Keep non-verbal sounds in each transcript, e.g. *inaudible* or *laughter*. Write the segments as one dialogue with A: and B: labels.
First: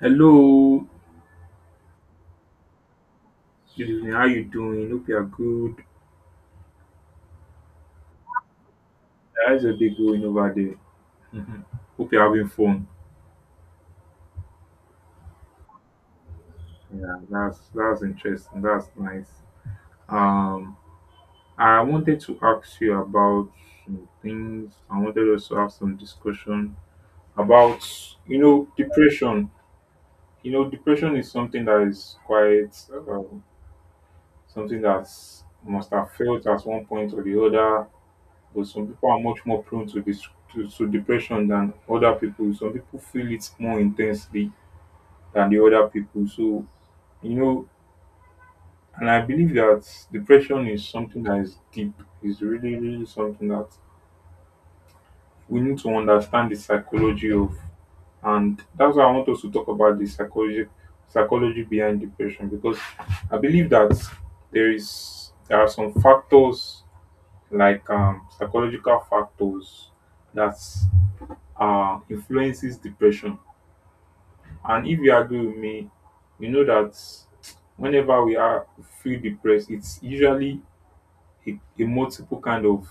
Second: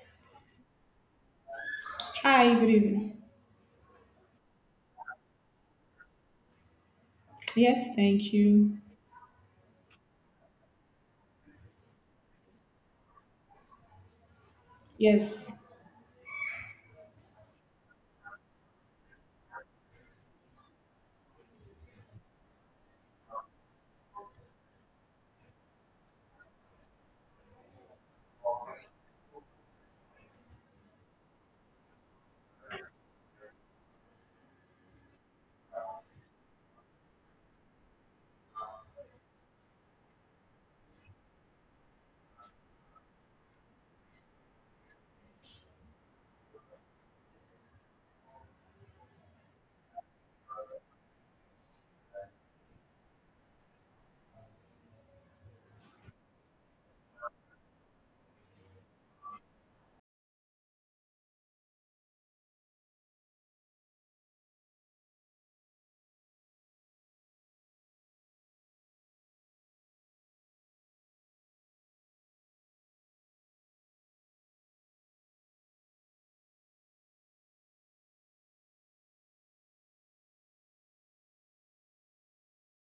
A: Hello,
B: Hi, good evening.
A: good evening. How you doing? Hope you are good.
B: Yes, thank you.
A: How's your day going over there? *laughs* Mhm. Hope you're having fun.
B: Yes.
A: Yeah, that's interesting. That's nice. Um, I wanted to ask you about some things. I wanted us to have some discussion about depression. Depression is something that is quite um, something that must have felt at one point or the other. But some people are much more prone to this, to depression than other people. Some people feel it more intensely than the other people. So you know and I believe that depression is something that is deep. It's really really something that we need to understand the psychology of. And that's why I want us to talk about the psychology behind depression, because I believe that there are some factors like psychological factors that influences depression. And if you agree with me, you know that whenever we are feel depressed, it's usually a multiple kind of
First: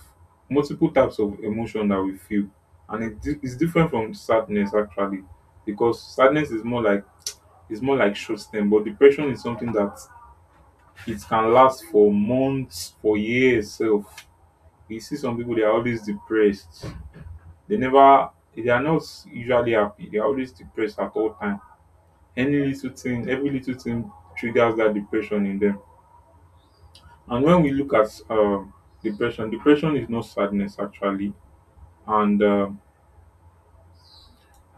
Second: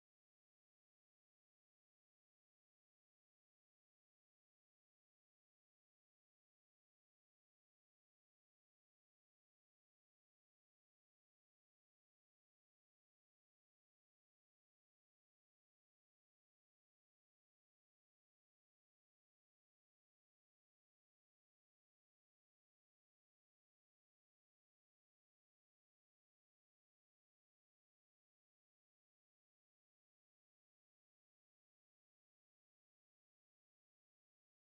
A: multiple types of emotion that we feel, and it's different from sadness actually, because sadness is more like short term, but depression is something that it can last for months, for years. Self, you see some people they are always depressed. They never, they are not usually happy. They are always depressed at all time. Any little thing every little thing triggers that depression in them. And when we look at depression is not sadness actually. And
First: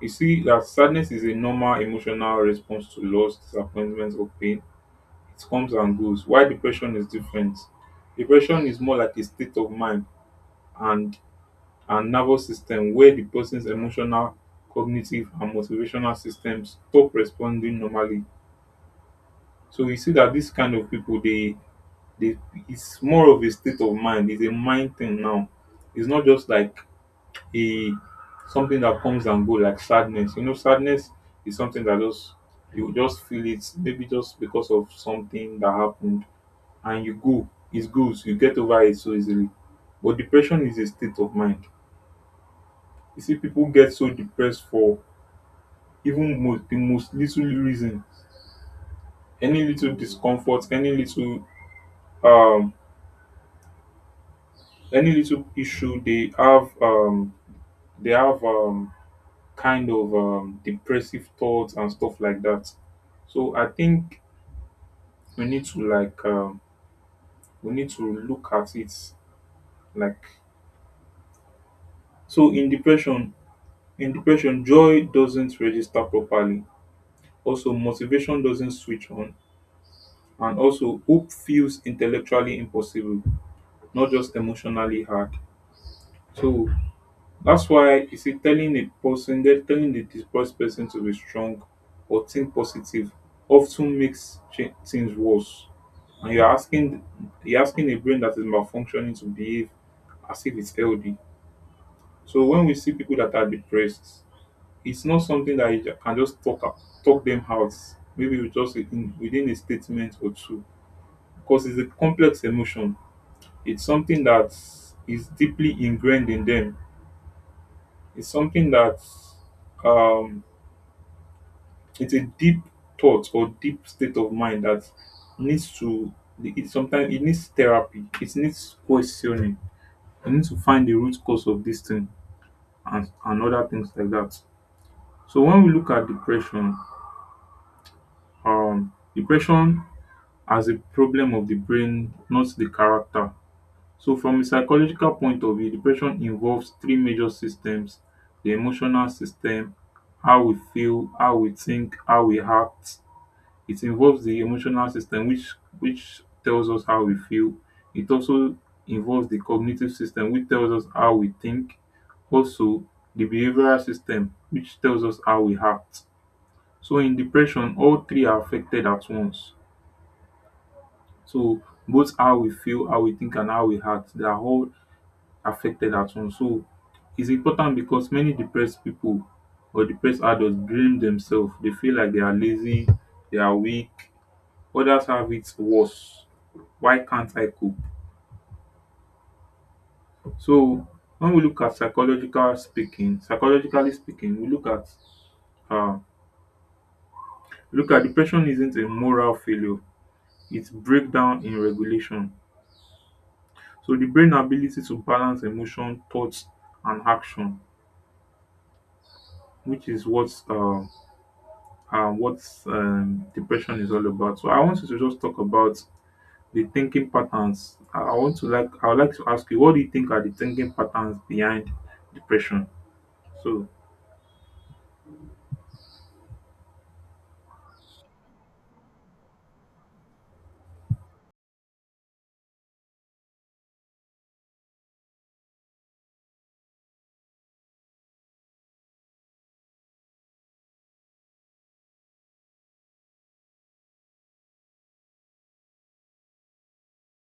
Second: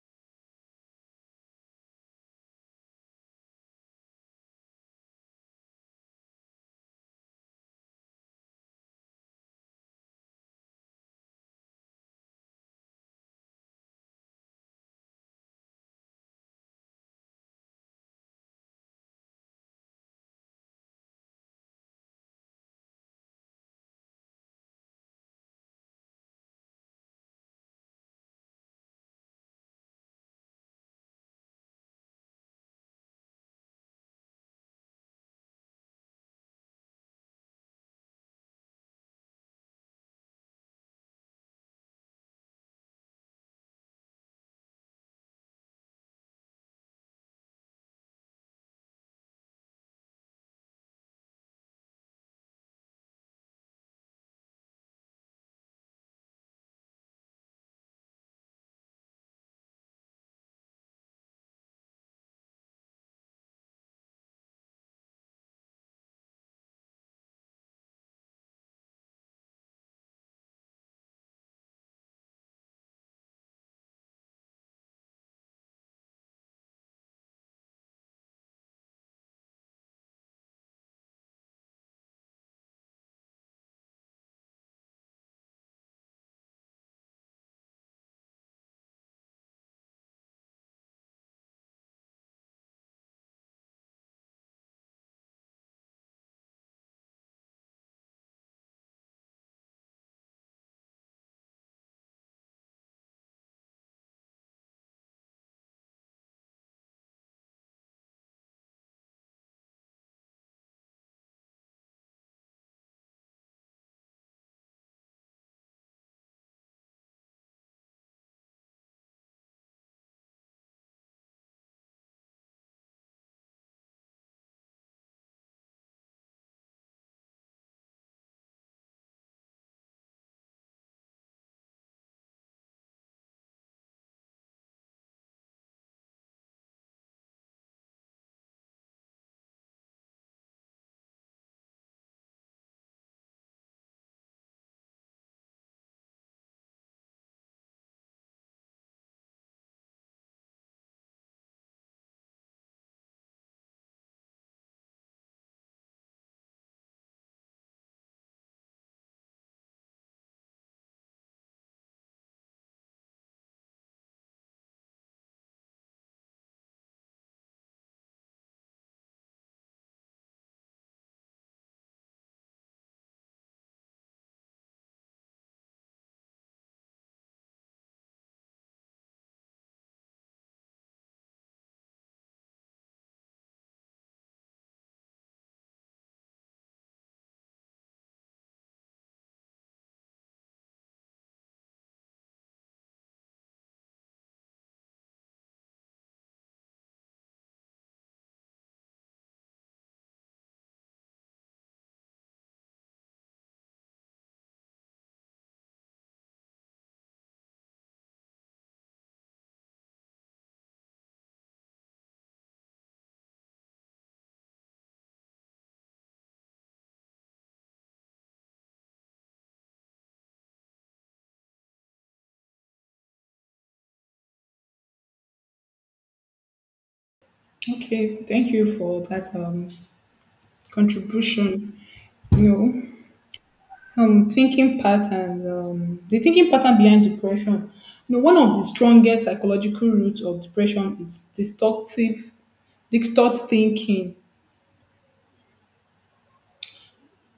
A: you see that sadness is a normal emotional response to loss, disappointment or pain. It comes and goes. Why depression is different: depression is more like a state of mind and nervous system where the person's emotional, cognitive and motivational systems stop responding normally. So we see that this kind of people They, it's more of a state of mind. It's a mind thing now. It's not just like a something that comes and go like sadness. Sadness is something that just you just feel it maybe just because of something that happened and you go. It goes. You get over it so easily. But depression is a state of mind. You see, people get so depressed for even most little reason, any little discomfort, um, any little issue they have kind of depressive thoughts and stuff like that. So I think we need to like we need to look at it like. So in depression, joy doesn't register properly. Also motivation doesn't switch on, and also hope feels intellectually impossible, not just emotionally hard. So that's why you see telling a person then telling the displaced person to be strong or think positive often makes things worse. And you're asking a brain that is malfunctioning to behave as if it's healthy. So when we see people that are depressed, it's not something that you can just talk up, talk them out. Maybe with just within a statement or two, because it's a complex emotion. It's something that is deeply ingrained in them. It's something that um, it's a deep thought or deep state of mind that needs to it sometimes it needs therapy, it needs questioning. You need to find the root cause of this thing, and other things like that. So when we look at depression as a problem of the brain, not the character. So from a psychological point of view, depression involves three major systems: the emotional system, how we feel, how we think, how we act. It involves the emotional system which tells us how we feel. It also involves the cognitive system which tells us how we think. Also, the behavioral system which tells us how we act. So in depression, all three are affected at once. So both how we feel, how we think and how we act, they are all affected at once. So it's important because many depressed people or depressed adults blame themselves. They feel like they are lazy, they are weak, others have it worse. Why can't I cope? So when we look at psychologically speaking, we look at uh, depression isn't a moral failure; it's breakdown in regulation. So the brain ability to balance emotion, thoughts, and action, which is what depression is all about. So I want you to just talk about the thinking patterns. I want to like I would like to ask you, what do you think are the thinking patterns behind depression? So
B: Okay, thank you for that contribution. You know, some thinking patterns, the thinking pattern behind depression. You know, one of the strongest psychological roots of depression is destructive distort thinking.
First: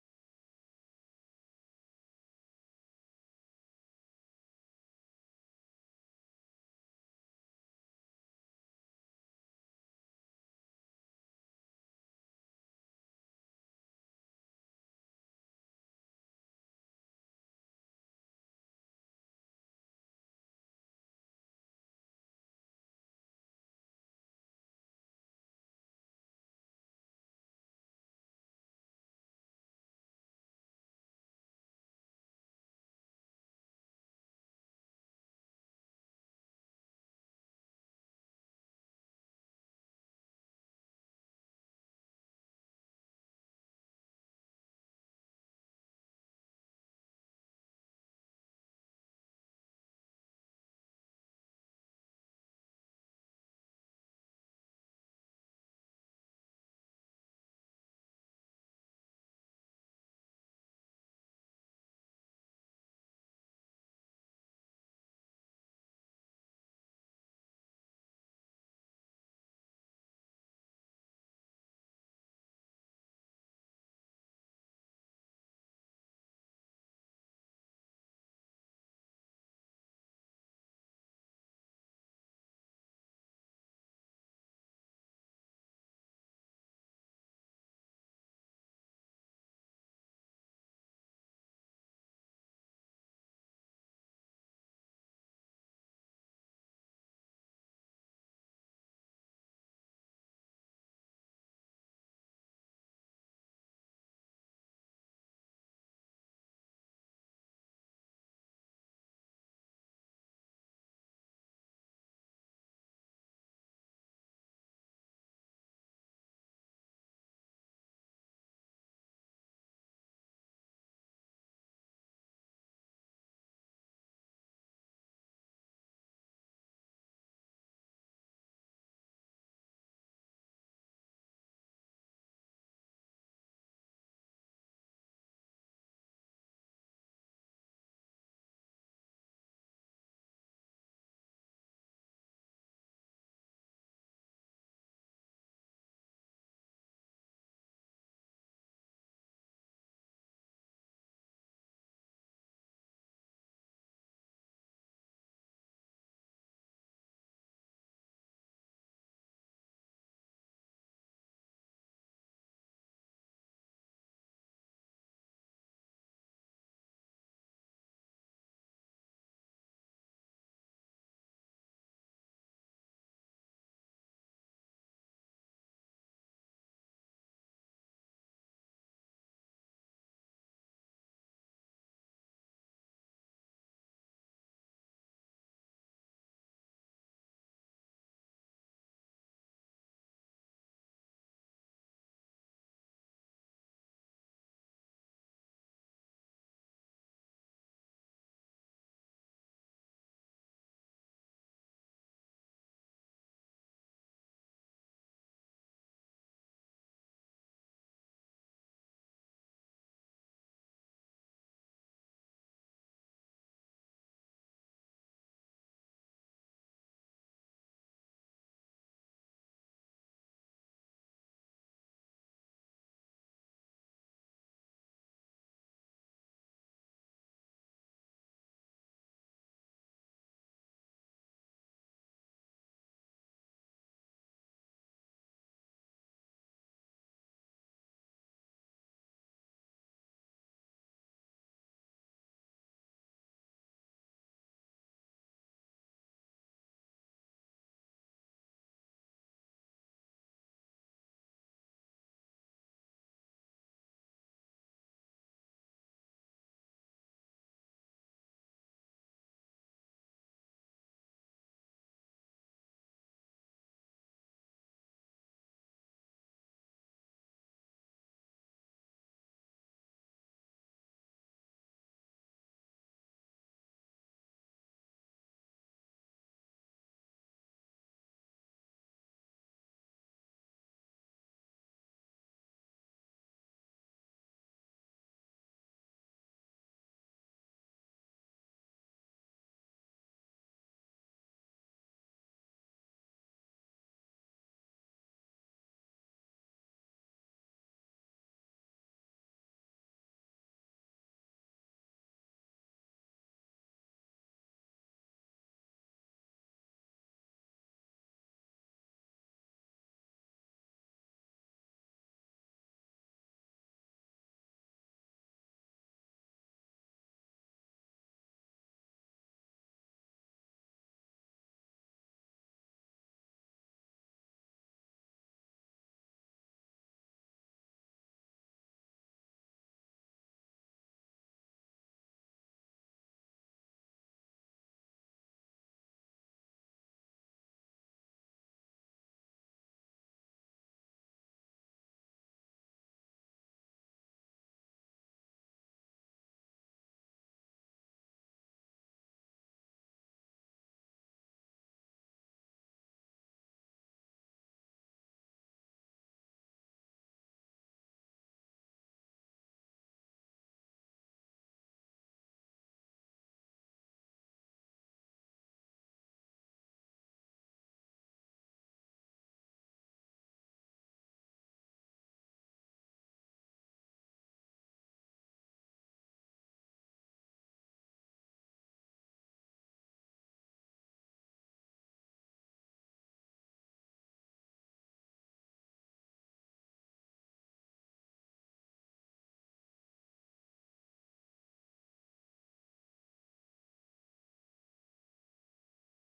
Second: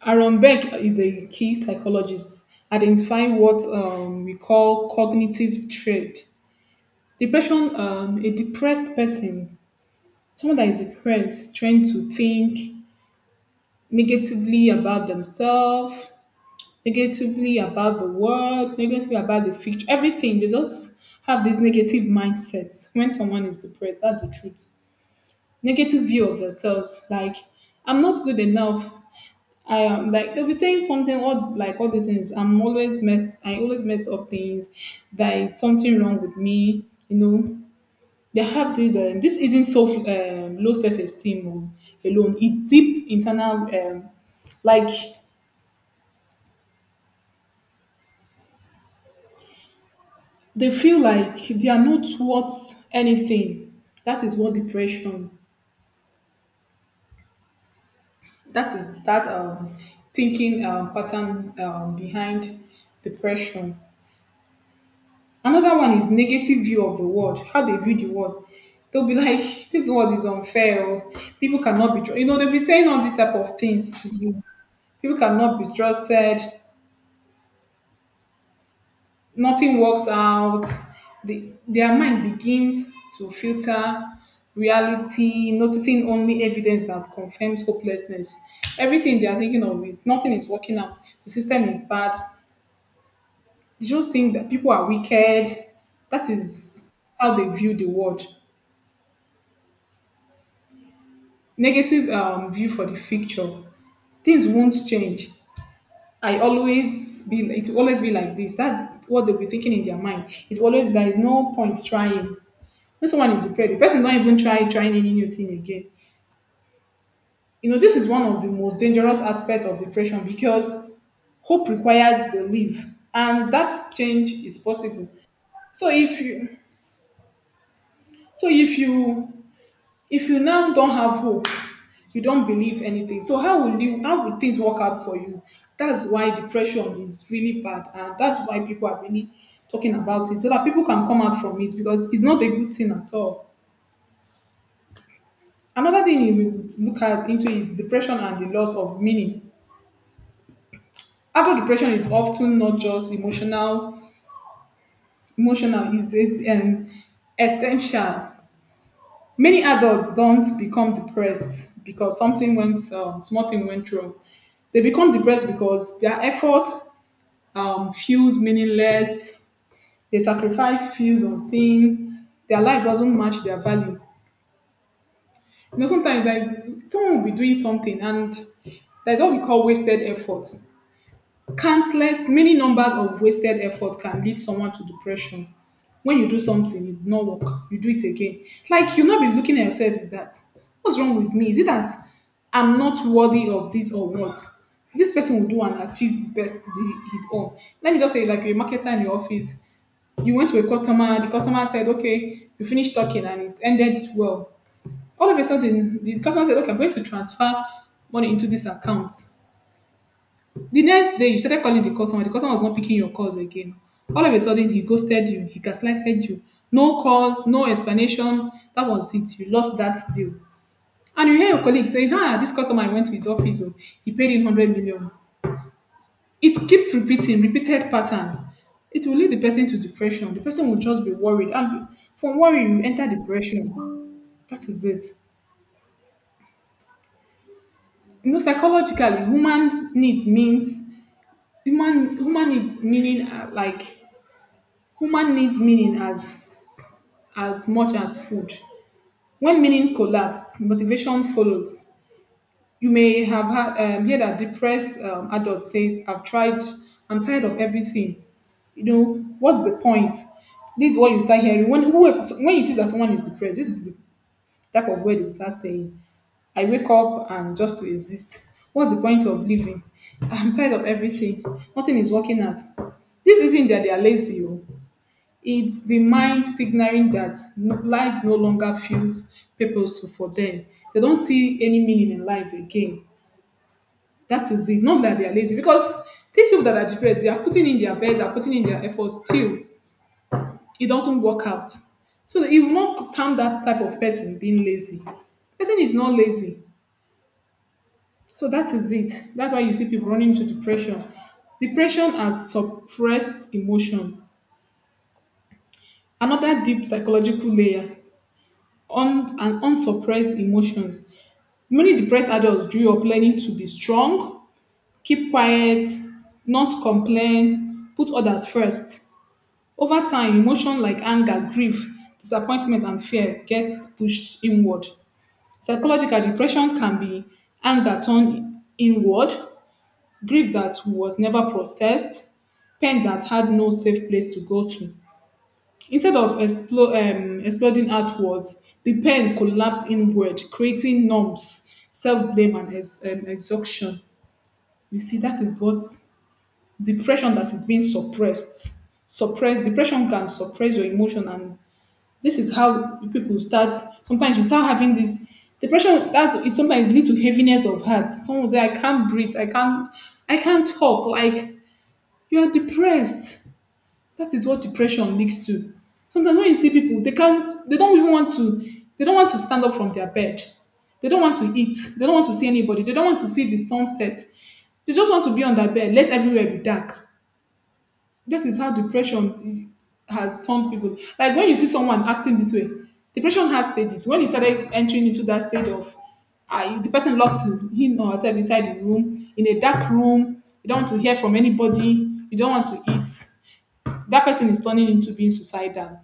B: Aaron Beck is a key psychologist identifying what we call cognitive trait. Depression, a depressed person someone that is depressed trying to think negatively about themselves, negatively about the world, negatively about the future, everything. They just have this negative mindset when someone is depressed. That's the truth. Negative view of themselves, like I'm not good enough. I am like they'll be saying something all like all these things. I'm always mess. I always mess up things. There is something wrong with me. You know, they have this, this isn't self, low self esteem alone, it deep internal, like they feel like they are not worth anything. That is what depression, that is that thinking pattern behind depression. Another one is negative view of the world, how they view the world. They'll be *laughs* like, this world is unfair, or people cannot be, you know, they'll be saying all these type of things to you. People cannot be trusted, nothing works out, their mind begins to filter reality, noticing only evidence that confirms hopelessness. Everything they are thinking of is nothing is working out. The system is bad. They just think that people are wicked. That is how they view the world. Negative view for the future. Things won't change. I always be. It will always be like this. That's what they'll be thinking in their mind. It's always there is no point trying. This one is the prey. The person don't even try trying any new thing again. You know, this is one of the most dangerous aspects of depression because hope requires belief, and that change is possible. So if you, so if you, if you now don't have hope, you don't believe anything. So how will you? How will things work out for you? That's why depression is really bad, and that's why people are really talking about it so that people can come out from it because it's not a good thing at all. Another thing you would look at into is depression and the loss of meaning. Adult depression is often not just emotional, emotional is essential. Many adults don't become depressed because something went small thing went wrong. They become depressed because their effort feels meaningless. Their sacrifice feels unseen. Their life doesn't match their value. You know, sometimes there's someone will be doing something and there's what we call wasted effort. Countless, many numbers of wasted effort can lead someone to depression. When you do something, it not work, you do it again. Like you not be looking at yourself is that what's wrong with me? Is it that I'm not worthy of this or what? So this person will do and achieve the best the, his own. Let me just say, like you're a marketer in your office, you went to a customer, the customer said, "Okay," you finished talking and it ended well. All of a sudden, the customer said, "Okay, I'm going to transfer money into this account." The next day, you started calling the customer. The customer was not picking your calls again. All of a sudden, he ghosted you. He gaslighted you. No calls, no explanation. That was it. You lost that deal. And you hear your colleague saying, ah, this customer I went to his office. Oh, he paid in 100 million. It keeps repeating, repeated pattern. It will lead the person to depression. The person will just be worried. And from worry, you enter depression. That is it. You know, psychologically, human needs means, human needs meaning like human needs meaning as much as food. When meaning collapse, motivation follows. You may have had, heard a depressed adult says, "I've tried. I'm tired of everything. You know what's the point?" This is what you start hearing when who, when you see that someone is depressed. This is the type of word you start saying. I wake up and just to exist. What's the point of living? I'm tired of everything. Nothing is working out. This isn't that they are lazy. Oh. It's the mind signaling that life no longer feels purposeful for them. They don't see any meaning in life again. That is it. Not that they are lazy, because these people that are depressed, they are putting in their beds, they are putting in their efforts. Still, it doesn't work out. So you will not count that type of person being lazy. Person is not lazy. So that is it. That's why you see people running into depression. Depression and suppressed emotion. Another deep psychological layer and unsuppressed emotions. Many depressed adults grew up learning to be strong, keep quiet, not complain, put others first. Over time, emotions like anger, grief, disappointment, and fear get pushed inward. Psychological depression can be anger turned inward, grief that was never processed, pain that had no safe place to go to. Instead of exploding outwards, the pain collapsed inward, creating numbs, self blame, and exhaustion. You see, that is what depression that is being suppressed. Suppressed depression can suppress your emotion, and this is how people start. Sometimes you start having this depression that is sometimes lead to heaviness of heart. Someone will say, "I can't breathe. I can't. I can't talk." Like you are depressed, that is what depression leads to. Sometimes when you see people, they can't, they don't even want to, they don't want to stand up from their bed. They don't want to eat. They don't want to see anybody. They don't want to see the sunset. They just want to be on their bed. Let everywhere be dark. That is how depression has turned people. Like when you see someone acting this way, depression has stages. When he started entering into that stage of, I, the person locked him or herself inside the room, in a dark room. You don't want to hear from anybody. You don't want to eat, that person is turning into being suicidal,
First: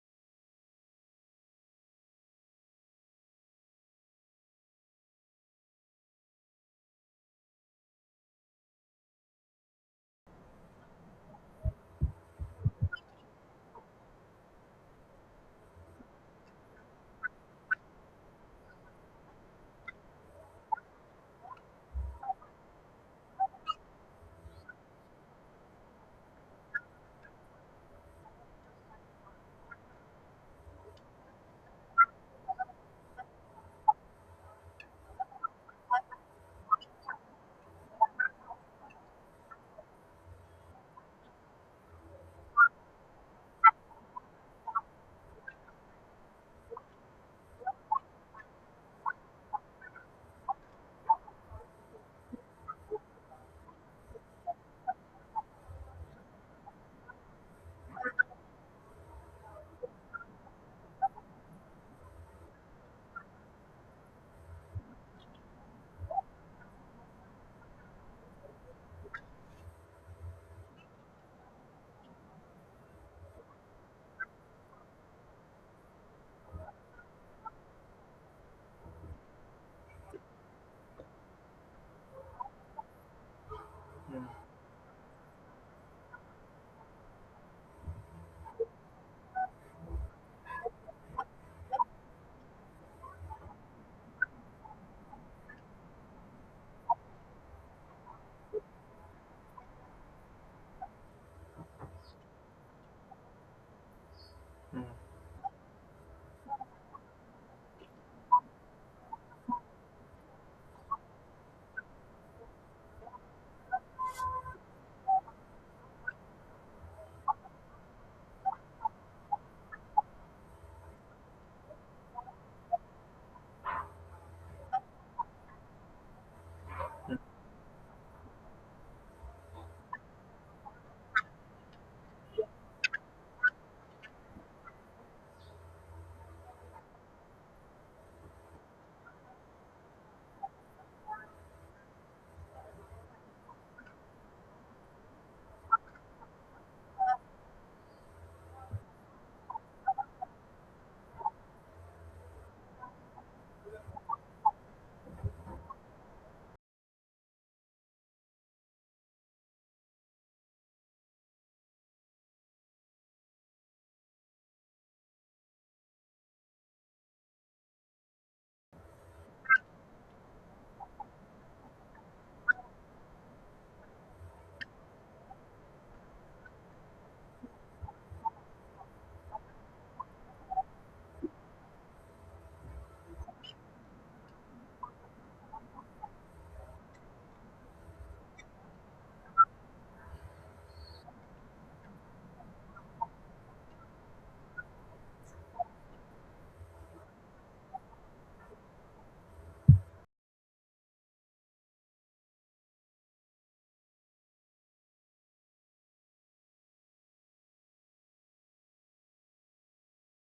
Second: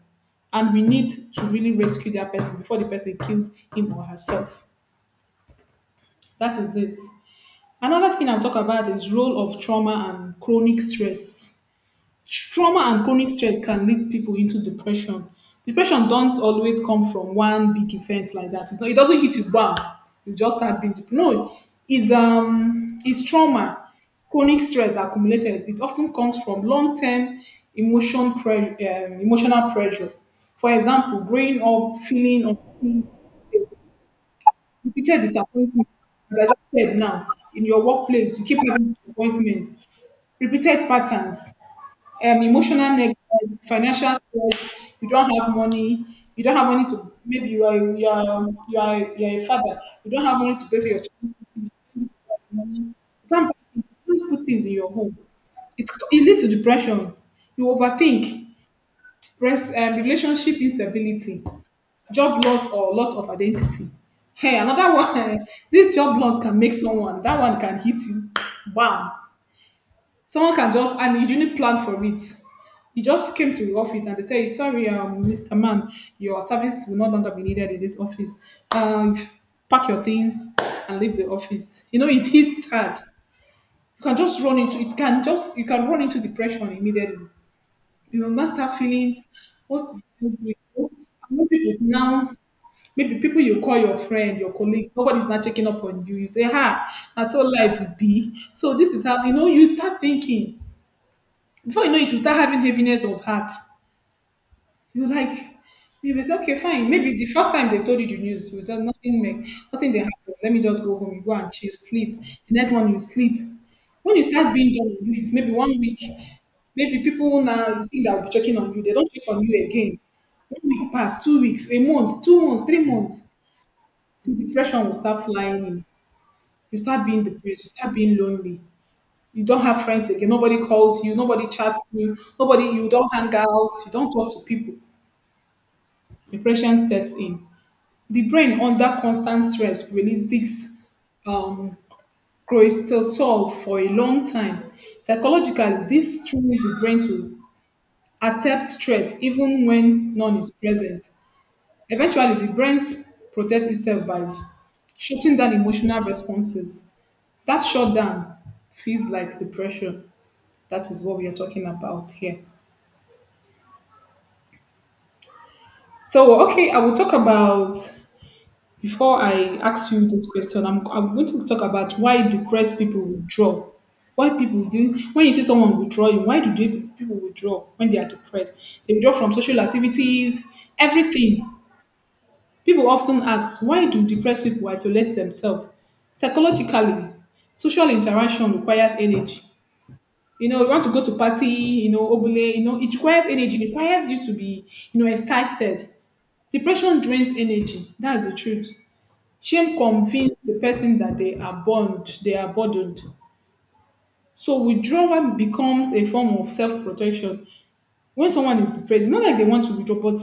B: and we need to really rescue that person before the person kills him or herself. That is it. Another thing I'll talk about is role of trauma and chronic stress. Trauma and chronic stress can lead people into depression. Depression don't always come from one big event like that. It doesn't hit you bam, you just start being depressed. No, it's trauma. Chronic stress accumulated. It often comes from long-term emotion pressure, emotional pressure. For example, growing up feeling unseen, repeated disappointment. As I just said now, in your workplace, you keep having disappointments, repeated patterns, emotional neglect, financial stress, you don't have money, you don't have money to maybe you are you are you are a father, you don't have money to pay for your children's things, money, you can't buy things, you can't put things in your home. It leads to depression. You overthink, relationship instability, job loss or loss of identity. Hey, another one. *laughs* This job loss can make someone. That one can hit you. Bam. Someone can just and you didn't plan for it. You just came to the office and they tell you, sorry, Mr. Man, your service will no longer be needed in this office. Um, pack your things and leave the office. You know, it hits hard. You can just run into it can just you can run into depression immediately. You will not start feeling what is happening?" And when people now maybe people you call your friend, your colleague, nobody's not checking up on you. You say, ha, and so life will be. So this is how you know you start thinking before you know it, you start having heaviness of heart. You're like, you will say, okay, fine. Maybe the first time they told you the news, you said nothing, make, nothing they happen. Let me just go home. You go and chill, sleep. The next one, you sleep. When you start being done on you, it's maybe 1 week. Maybe people now think they'll be checking on you. They don't check on you again. 1 week pass, 2 weeks, a month, 2 months, 3 months. So depression will start flying in. You start being depressed. You start being lonely, you don't have friends again. Nobody calls you. Nobody chats you. Nobody, you don't hang out. You don't talk to people. Depression sets in. The brain under constant stress releases um, cortisol for a long time. Psychologically, this trains the brain to accept threat even when none is present. Eventually, the brain protects itself by shutting down emotional responses. That shutdown feels like depression. That is what we are talking about here. So, okay, I will talk about before I ask you this question. I'm going to talk about why depressed people withdraw. Why people do when you see someone withdrawing, why do people withdraw when they are depressed? They withdraw from social activities, everything. People often ask, why do depressed people isolate themselves? Psychologically, social interaction requires energy. You know, you want to go to party, you know, obule, you know, it requires energy, it requires you to be, you know, excited. Depression drains energy. That's the truth. Shame convinces the person that they are burned, they are burdened. So withdrawal becomes a form of self-protection. When someone is depressed, it's not like they want to withdraw, but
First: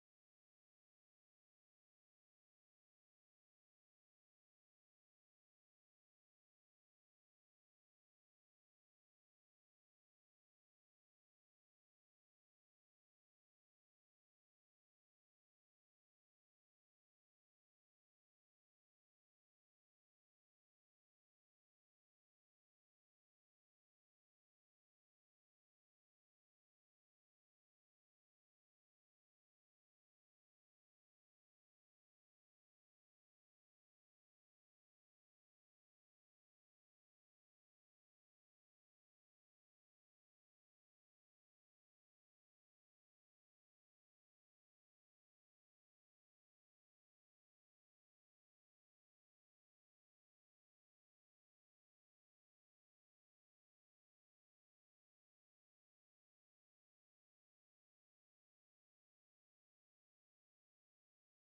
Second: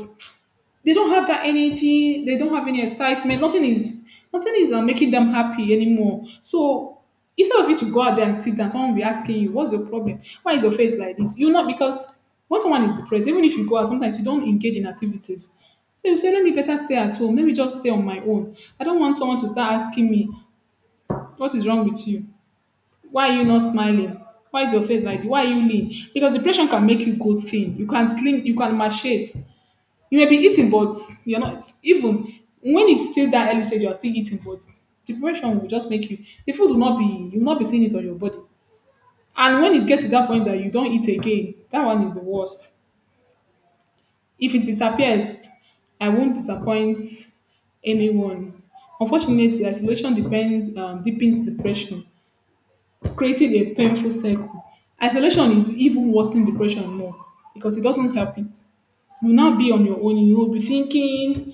B: they don't have that energy, they don't have any excitement. Nothing is making them happy anymore. So instead of you to go out there and sit down, someone will be asking you, what's your problem, why is your face like this? You know, because when someone is depressed, even if you go out sometimes, you don't engage in activities. So you say, let me better stay at home, let me just stay on my own, I don't want someone to start asking me, what is wrong with you, why are you not smiling, why is your face like this? Why are you lean? Because depression can make you go thin, you can slim, you can machete. You may be eating, but you're not even, when it's still that early stage, you're still eating, but depression will just make you, the food will not be, you will not be seeing it on your body. And when it gets to that point that you don't eat again, that one is the worst. If it disappears, I won't disappoint anyone. Unfortunately, isolation depends deepens depression, creating a painful cycle. Isolation is even worse than depression more, because it doesn't help it. You will now be on your own. You will be thinking,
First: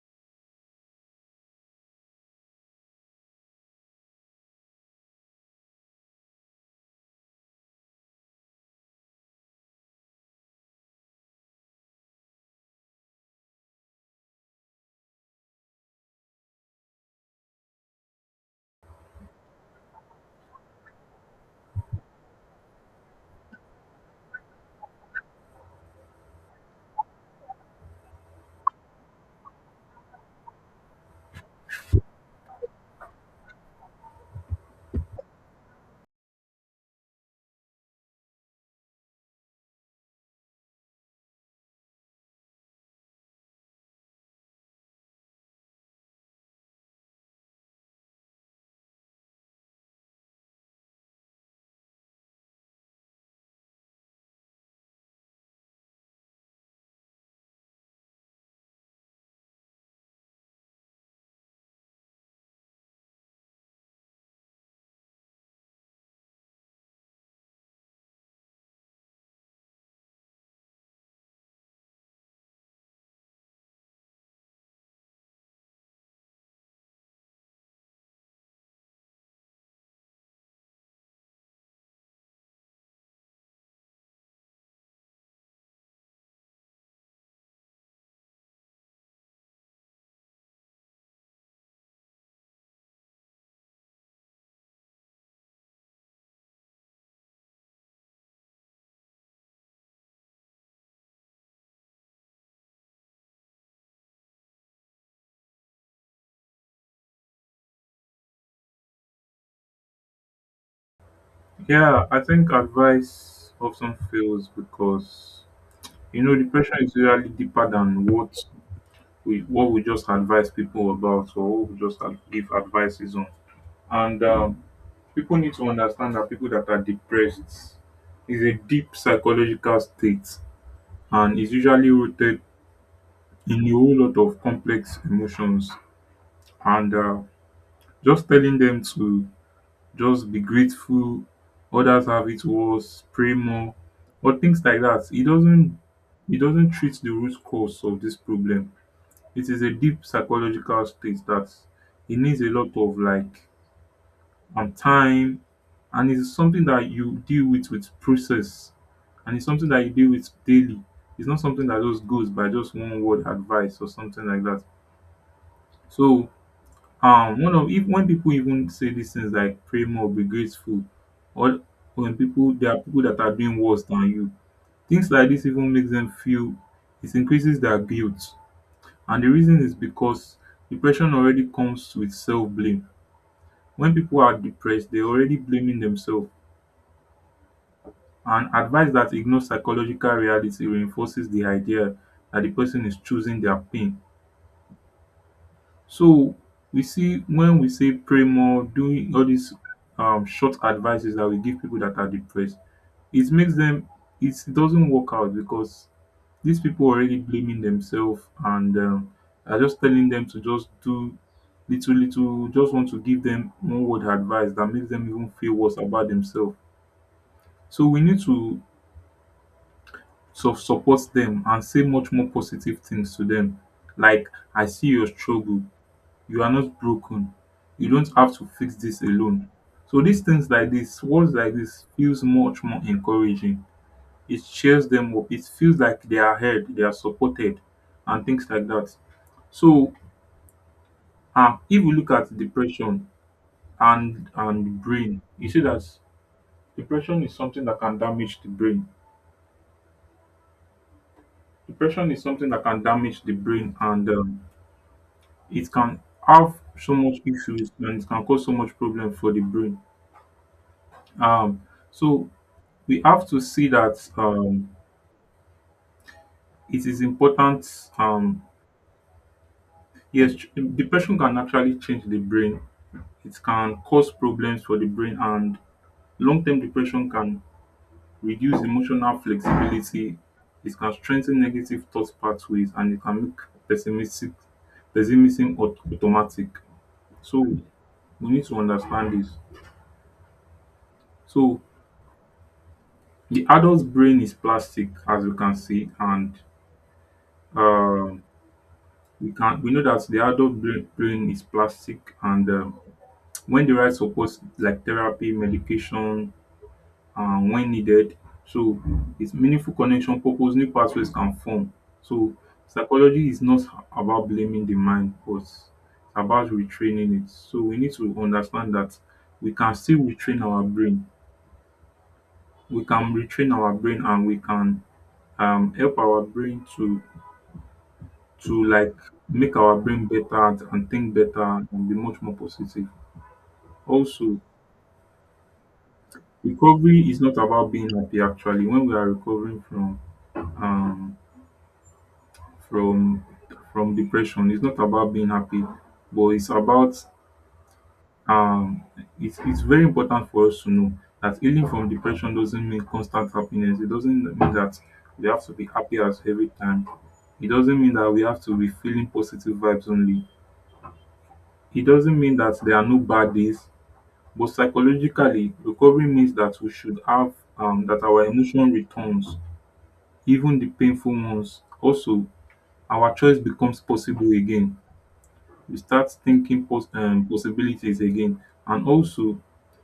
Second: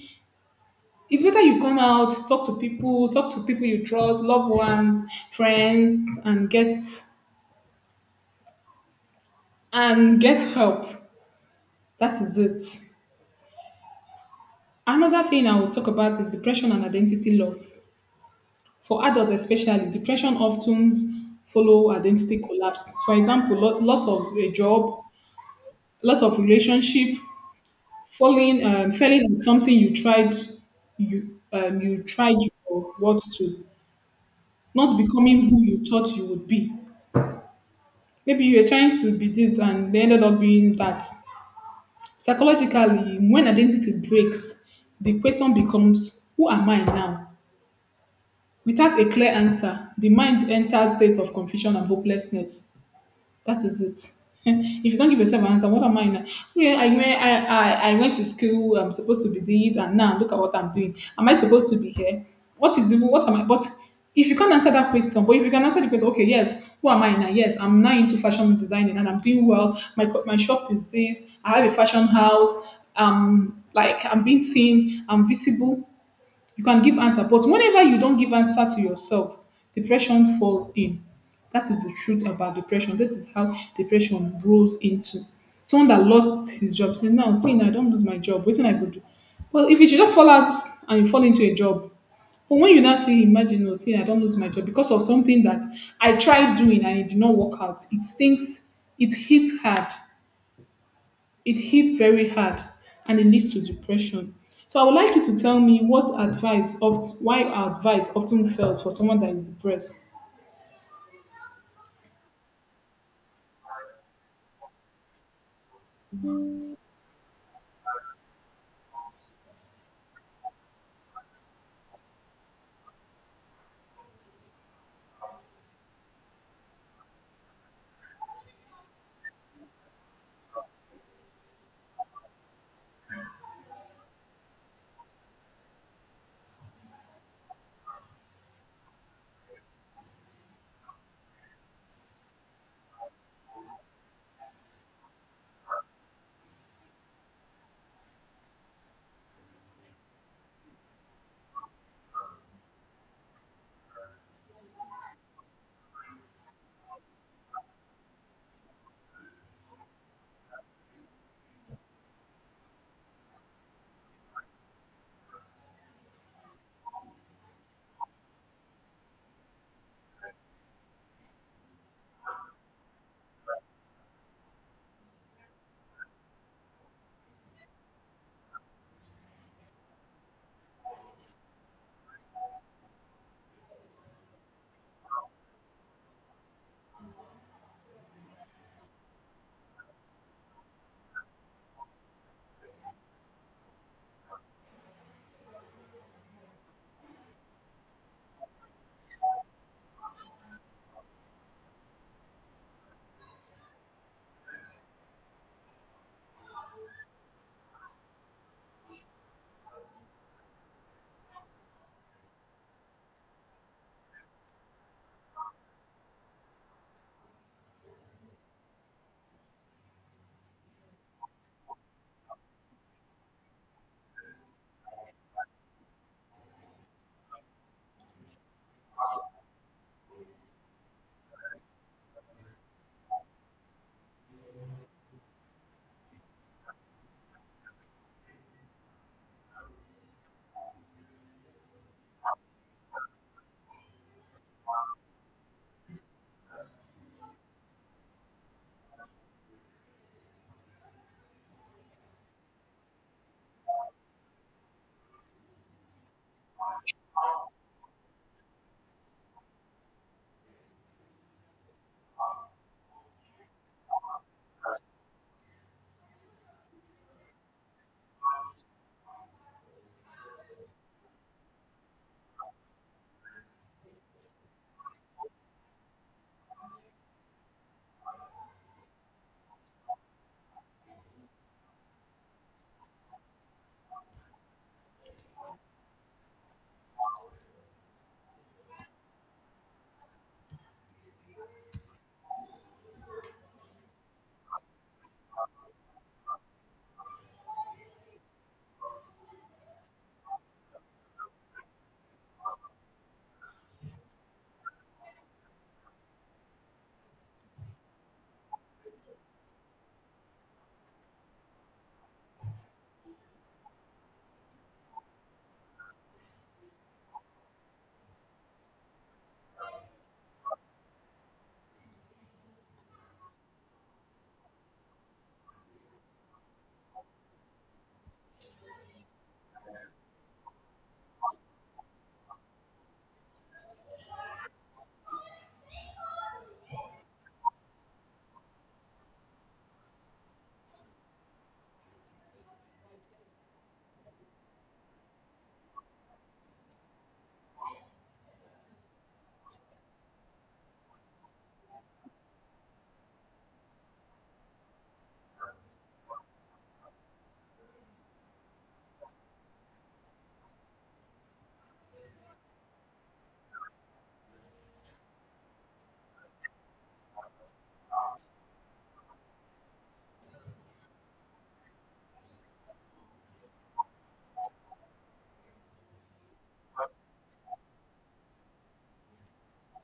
B: it's better you come out, talk to people you trust, loved ones, friends, and get help. That is it. Another thing I will talk about is depression and identity loss. For adults especially, depression often follow identity collapse. For example, loss of a job, loss of relationship, failing at something you tried, you tried your what to, not becoming who you thought you would be. Maybe you were trying to be this and they ended up being that. Psychologically, when identity breaks, the question becomes, who am I now? Without a clear answer, the mind enters states of confusion and hopelessness. That is it. *laughs* If you don't give yourself an answer, what am I now? Yeah, I went, I went to school. I'm supposed to be this, and now look at what I'm doing. Am I supposed to be here? What is even? What am I? But if you can't answer that question, but if you can answer the question, okay, yes, who am I now? Yes, I'm now into fashion designing, and I'm doing well. My shop is this. I have a fashion house. Like I'm being seen. I'm visible. You can give answer, but whenever you don't give answer to yourself, depression falls in. That is the truth about depression. That is how depression rolls into someone that lost his job. Say now, see, now I not lose my job, what can I go do? Well, if you just fall out and you fall into a job, but when you now say, imagine, oh, see, I don't lose my job because of something that I tried doing and it did not work out, it stinks. It hits hard. It hits very hard. And it leads to depression. So I would like you to tell me what advice of why our advice often fails for someone that is depressed.
A: yeah, I think advice often fails because depression is usually deeper than what we just advise people about, or what we just give advices on. And people need to understand that people that are depressed is a deep psychological state and is usually rooted in a whole lot of complex emotions. And just telling them to just be grateful, others have it worse, pray more, or things like that. It doesn't treat the root cause of this problem. It is a deep psychological state that it needs a lot of like and time, and it's something that you deal with process, and it's something that you deal with daily. It's not something that just goes by just one word advice or something like that. So one of if when people even say these things like pray more, be grateful, or when people there are people that are doing worse than you, things like this even makes them feel it increases their guilt. And the reason is because depression already comes with self-blame. When people are depressed, they're already blaming themselves, and advice that ignores psychological reality reinforces the idea that the person is choosing their pain. So we see when we say pray more, doing all these short advices that we give people that are depressed, it makes them it doesn't work out because these people are already blaming themselves. And are just telling them to just do little, just want to give them one word advice that makes them even feel worse about themselves. So we need to sort of support them and say much more positive things to them, like, I see your struggle, you are not broken, you don't have to fix this alone. So these things like this, words like this, feels much more encouraging. It cheers them up, it feels like they are heard, they are supported, and things like that. So if we look at depression and brain, you see that depression is something that can damage the brain. Depression is something that can damage the brain, and it can have so much issues, and it can cause so much problem for the brain. um so we have to see that it is important. Yes, depression can actually change the brain. It can cause problems for the brain, and long-term depression can reduce emotional flexibility. It can strengthen negative thought pathways, and it can make pessimistic pessimism automatic. So we need to understand this. So the adult brain is plastic, as you can see, and um, we know that the adult brain is plastic, and when the right support like therapy, medication, and when needed, so it's meaningful connection, purpose, new pathways can form. So psychology is not about blaming the mind, but it's about retraining it. So we need to understand that we can still retrain our brain. We can retrain our brain, and we can help our brain to like make our brain better, and think better and be much more positive. Also, recovery is not about being happy actually. When we are recovering from um from depression, it's not about being happy, but it's about um it's very important for us to know that healing from depression doesn't mean constant happiness. It doesn't mean that we have to be happy as every time. It doesn't mean that we have to be feeling positive vibes only. It doesn't mean that there are no bad days. But psychologically, recovery means that we should have that our emotion returns, even the painful ones. Also, our choice becomes possible again. We start thinking possibilities again, and also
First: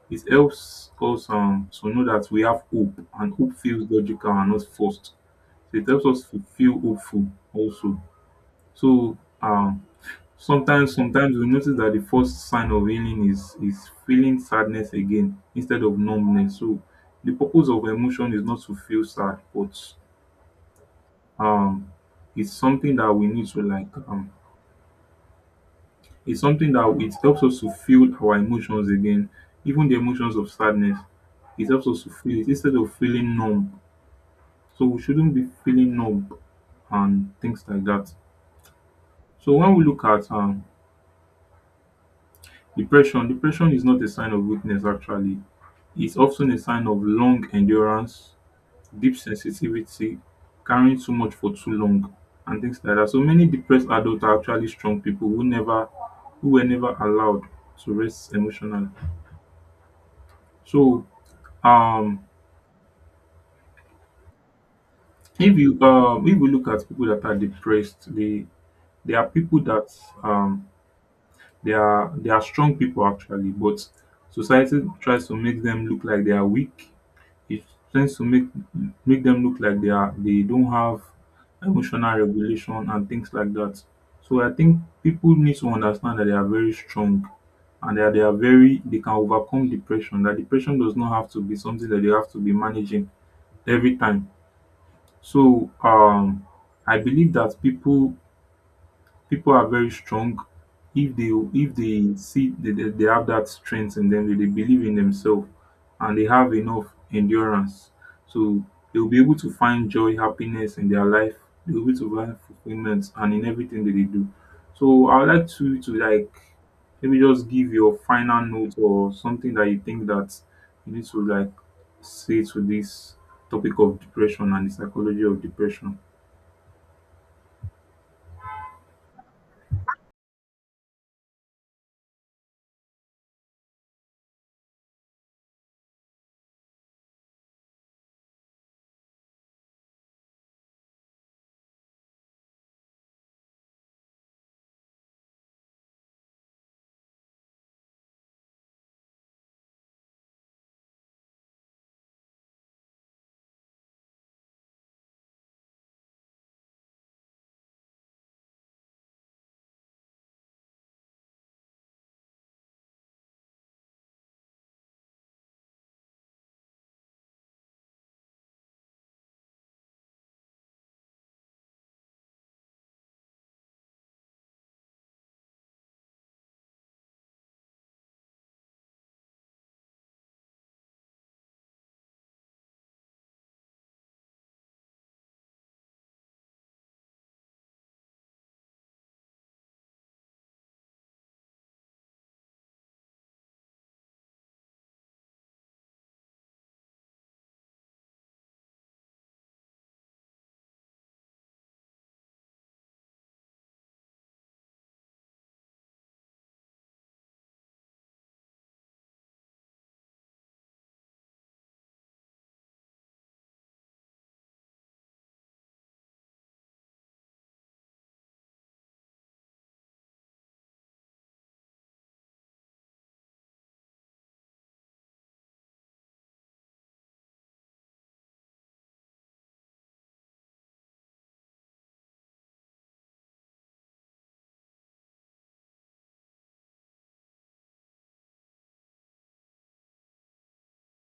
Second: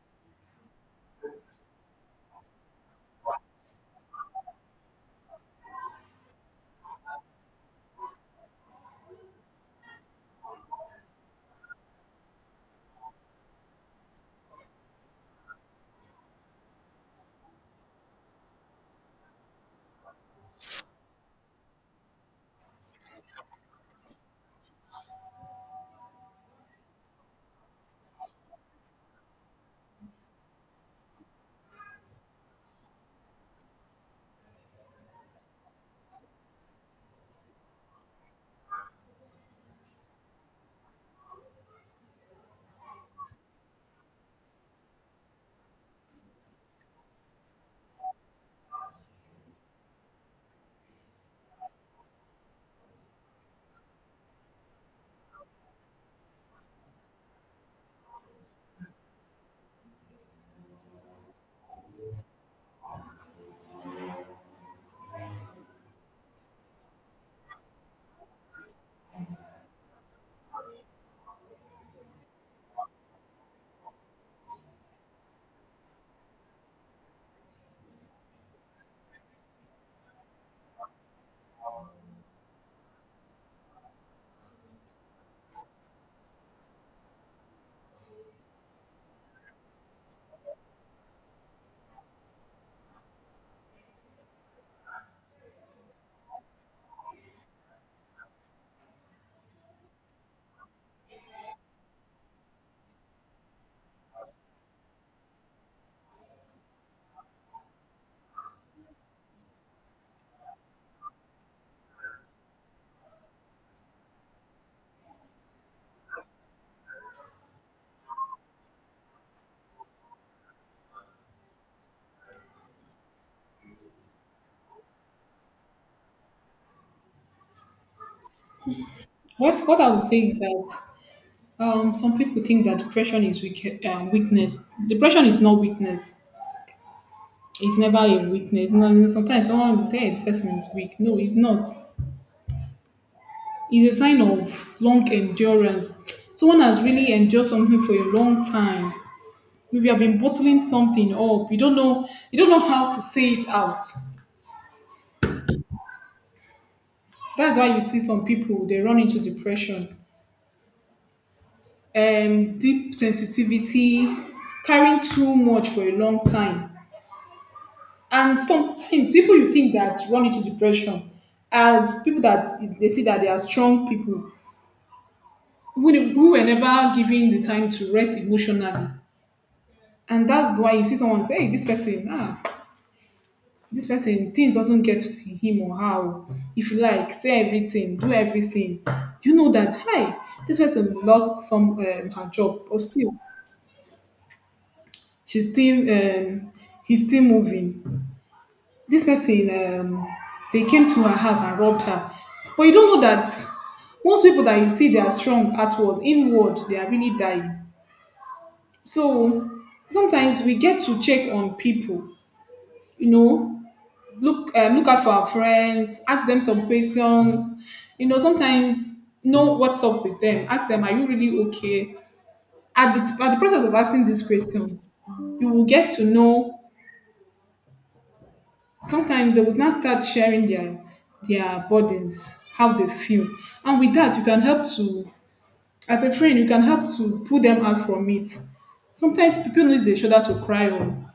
A: it helps us to know that we have hope, and hope feels logical and not forced. So it helps us to feel hopeful also. So sometimes we notice that the first sign of healing is feeling sadness again instead of numbness. So the purpose of emotion is not to feel sad, but um it's something that we need to like it's something that it helps us to feel our emotions again, even the emotions of sadness. It helps us to feel it instead of feeling numb. So we shouldn't be feeling numb and things like that. So when we look at depression is not a sign of weakness actually. It's often a sign of long endurance, deep sensitivity, carrying too much for too long, and things like that. So many depressed adults are actually strong people who were never allowed to rest emotionally. So um if we look at people that are depressed, they are people that um they are strong people actually, but society tries to make them look like they are weak. It tends to make them look like they don't have emotional regulation and things like that. So I think people need to understand that they are very strong, and that they are very they can overcome depression. That depression does not have to be something that they have to be managing every time. So I believe that people are very strong, if they see they have that strength in them, they believe in themselves and they have enough endurance. So they'll be able to find joy, happiness in their life. They'll be able to find fulfillment and in everything that they do. So I would like to like maybe just give your final note or something that you think that you need to like say to this topic of depression and the psychology of depression.
B: What I would say is that some people think that depression is weak, weakness. Depression is not weakness. It's never a weakness. No, no, sometimes someone will say, "Hey, this person is weak." No, it's not. It's a sign of long endurance. Someone has really endured something for a long time. Maybe I've been bottling something up. You don't know. You don't know how to say it out. That's why you see some people they run into depression, deep sensitivity, carrying too much for a long time. And sometimes people you think that run into depression and people that they see that they are strong people who, who were never given the time to rest emotionally. And that's why you see someone say, hey, this person, ah, this person things doesn't get to him or how, if you like say everything, do everything, do you know that, hi, this person lost some, her job, or still she's still he's still moving, this person, um, they came to her house and robbed her. But you don't know that most people that you see, they are strong outwards, inward they are really dying. So sometimes we get to check on people, you know, look, look out for our friends, ask them some questions. You know, sometimes know what's up with them, ask them, are you really okay? At the, at the process of asking this question, you will get to know. Sometimes they will now start sharing their burdens, how they feel. And with that you can help to, as a friend you can help to pull them out from it. Sometimes people need a shoulder to cry on.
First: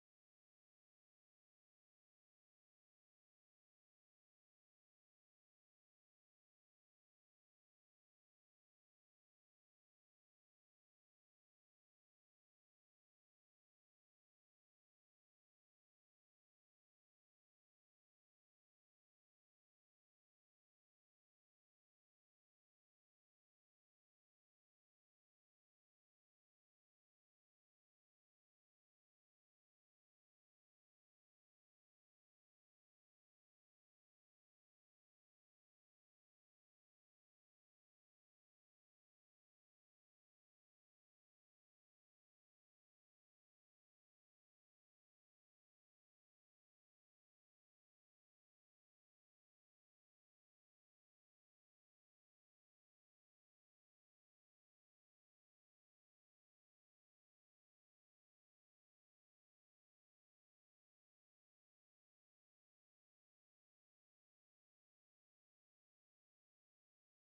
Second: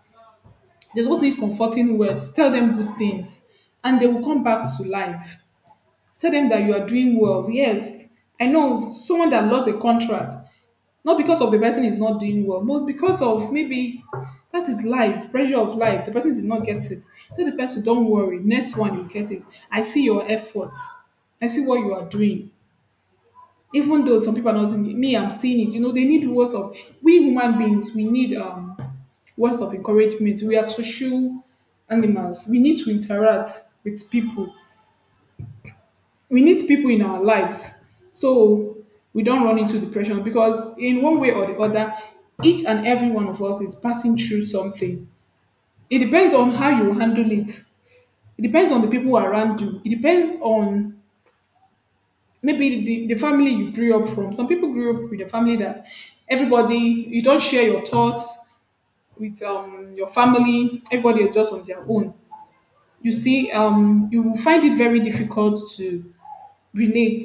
B: They just need comforting words, tell them good things, and they will come back to life. Tell them that you are doing well. Yes, I know someone that lost a contract, not because of the person is not doing well, but because of maybe, that is life, pressure of life. The person did not get it. Tell the person, don't worry, next one you get it. I see your efforts. I see what you are doing. Even though some people are not seeing it, me, I'm seeing it. You know, they need words of, we human beings, we need words of encouragement. We are social animals. We need to interact with people. We need people in our lives. So we don't run into depression, because in one way or the other, each and every one of us is passing through something. It depends on how you handle it. It depends on the people around you. It depends on maybe the family you grew up from. Some people grew up with a family that everybody, you don't share your thoughts with your family, everybody is just on their own. You see, you will find it very difficult to relate.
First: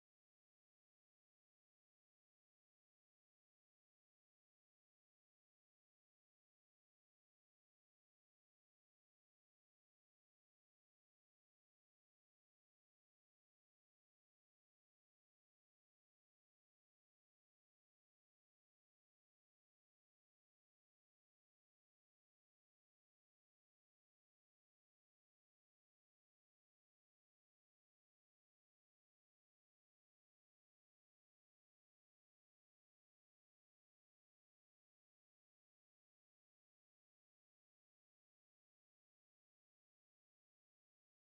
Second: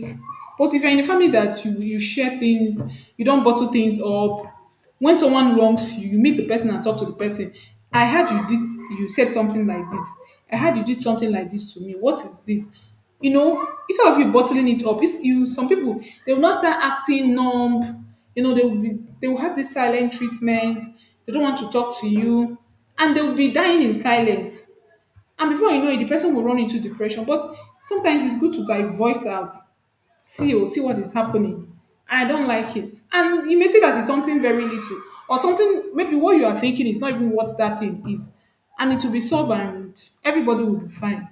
B: But if you're in a family that you share things, you don't bottle things up. When someone wrongs you, you meet the person and talk to the person. I heard you did, you said something like this. I heard you did something like this to me. What is this? You know, instead of you bottling it up, it's, you, some people they will not start acting numb. You know, they will be, they will have this silent treatment. They don't want to talk to you, and they will be dying in silence. And before you know it, the person will run into depression. But sometimes it's good to like voice out, see, oh, see what is happening, I don't like it. And you may see that it's something very little, or something, maybe what you are thinking is not even what that thing is. And it will be solved and everybody will be fine.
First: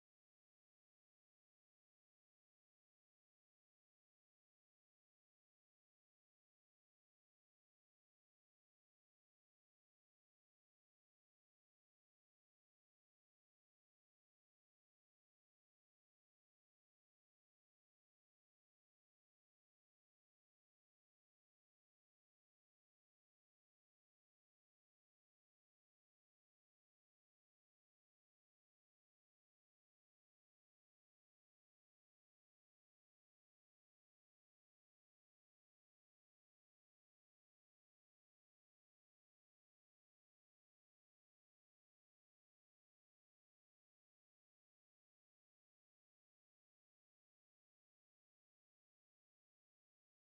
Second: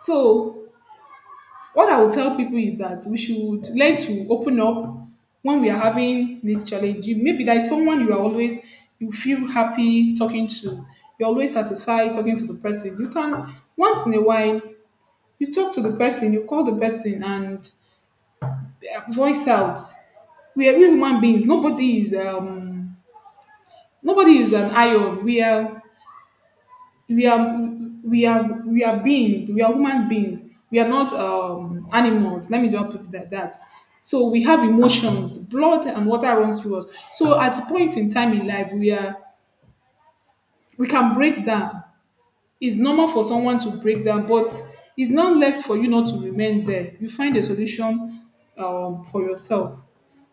B: So what I will tell people is that we should learn to open up when we are having this challenge. You, maybe there is someone you are always, you feel happy talking to. You're always satisfied talking to the person. You can once in a while you talk to the person, you call the person and voice out. We are we human beings. Nobody is an iron. We are we are we are beings. We are human beings. We are not animals. Let me just put it like that. So we have emotions, blood and water runs through us. So at a point in time in life, we are, we can break down. It's normal for someone to break down, but it's not left for you not to remain there. You find a solution, for yourself.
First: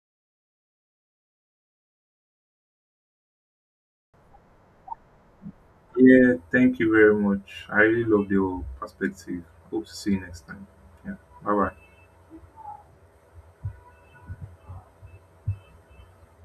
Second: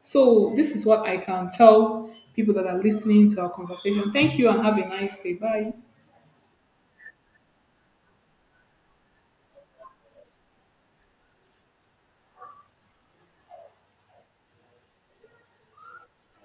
B: So, this is what I can tell people that are listening to our conversation. Thank you and have a nice day. Bye.
A: Yeah, thank you very much. I really love your perspective. Hope to see you next time. Yeah, bye bye.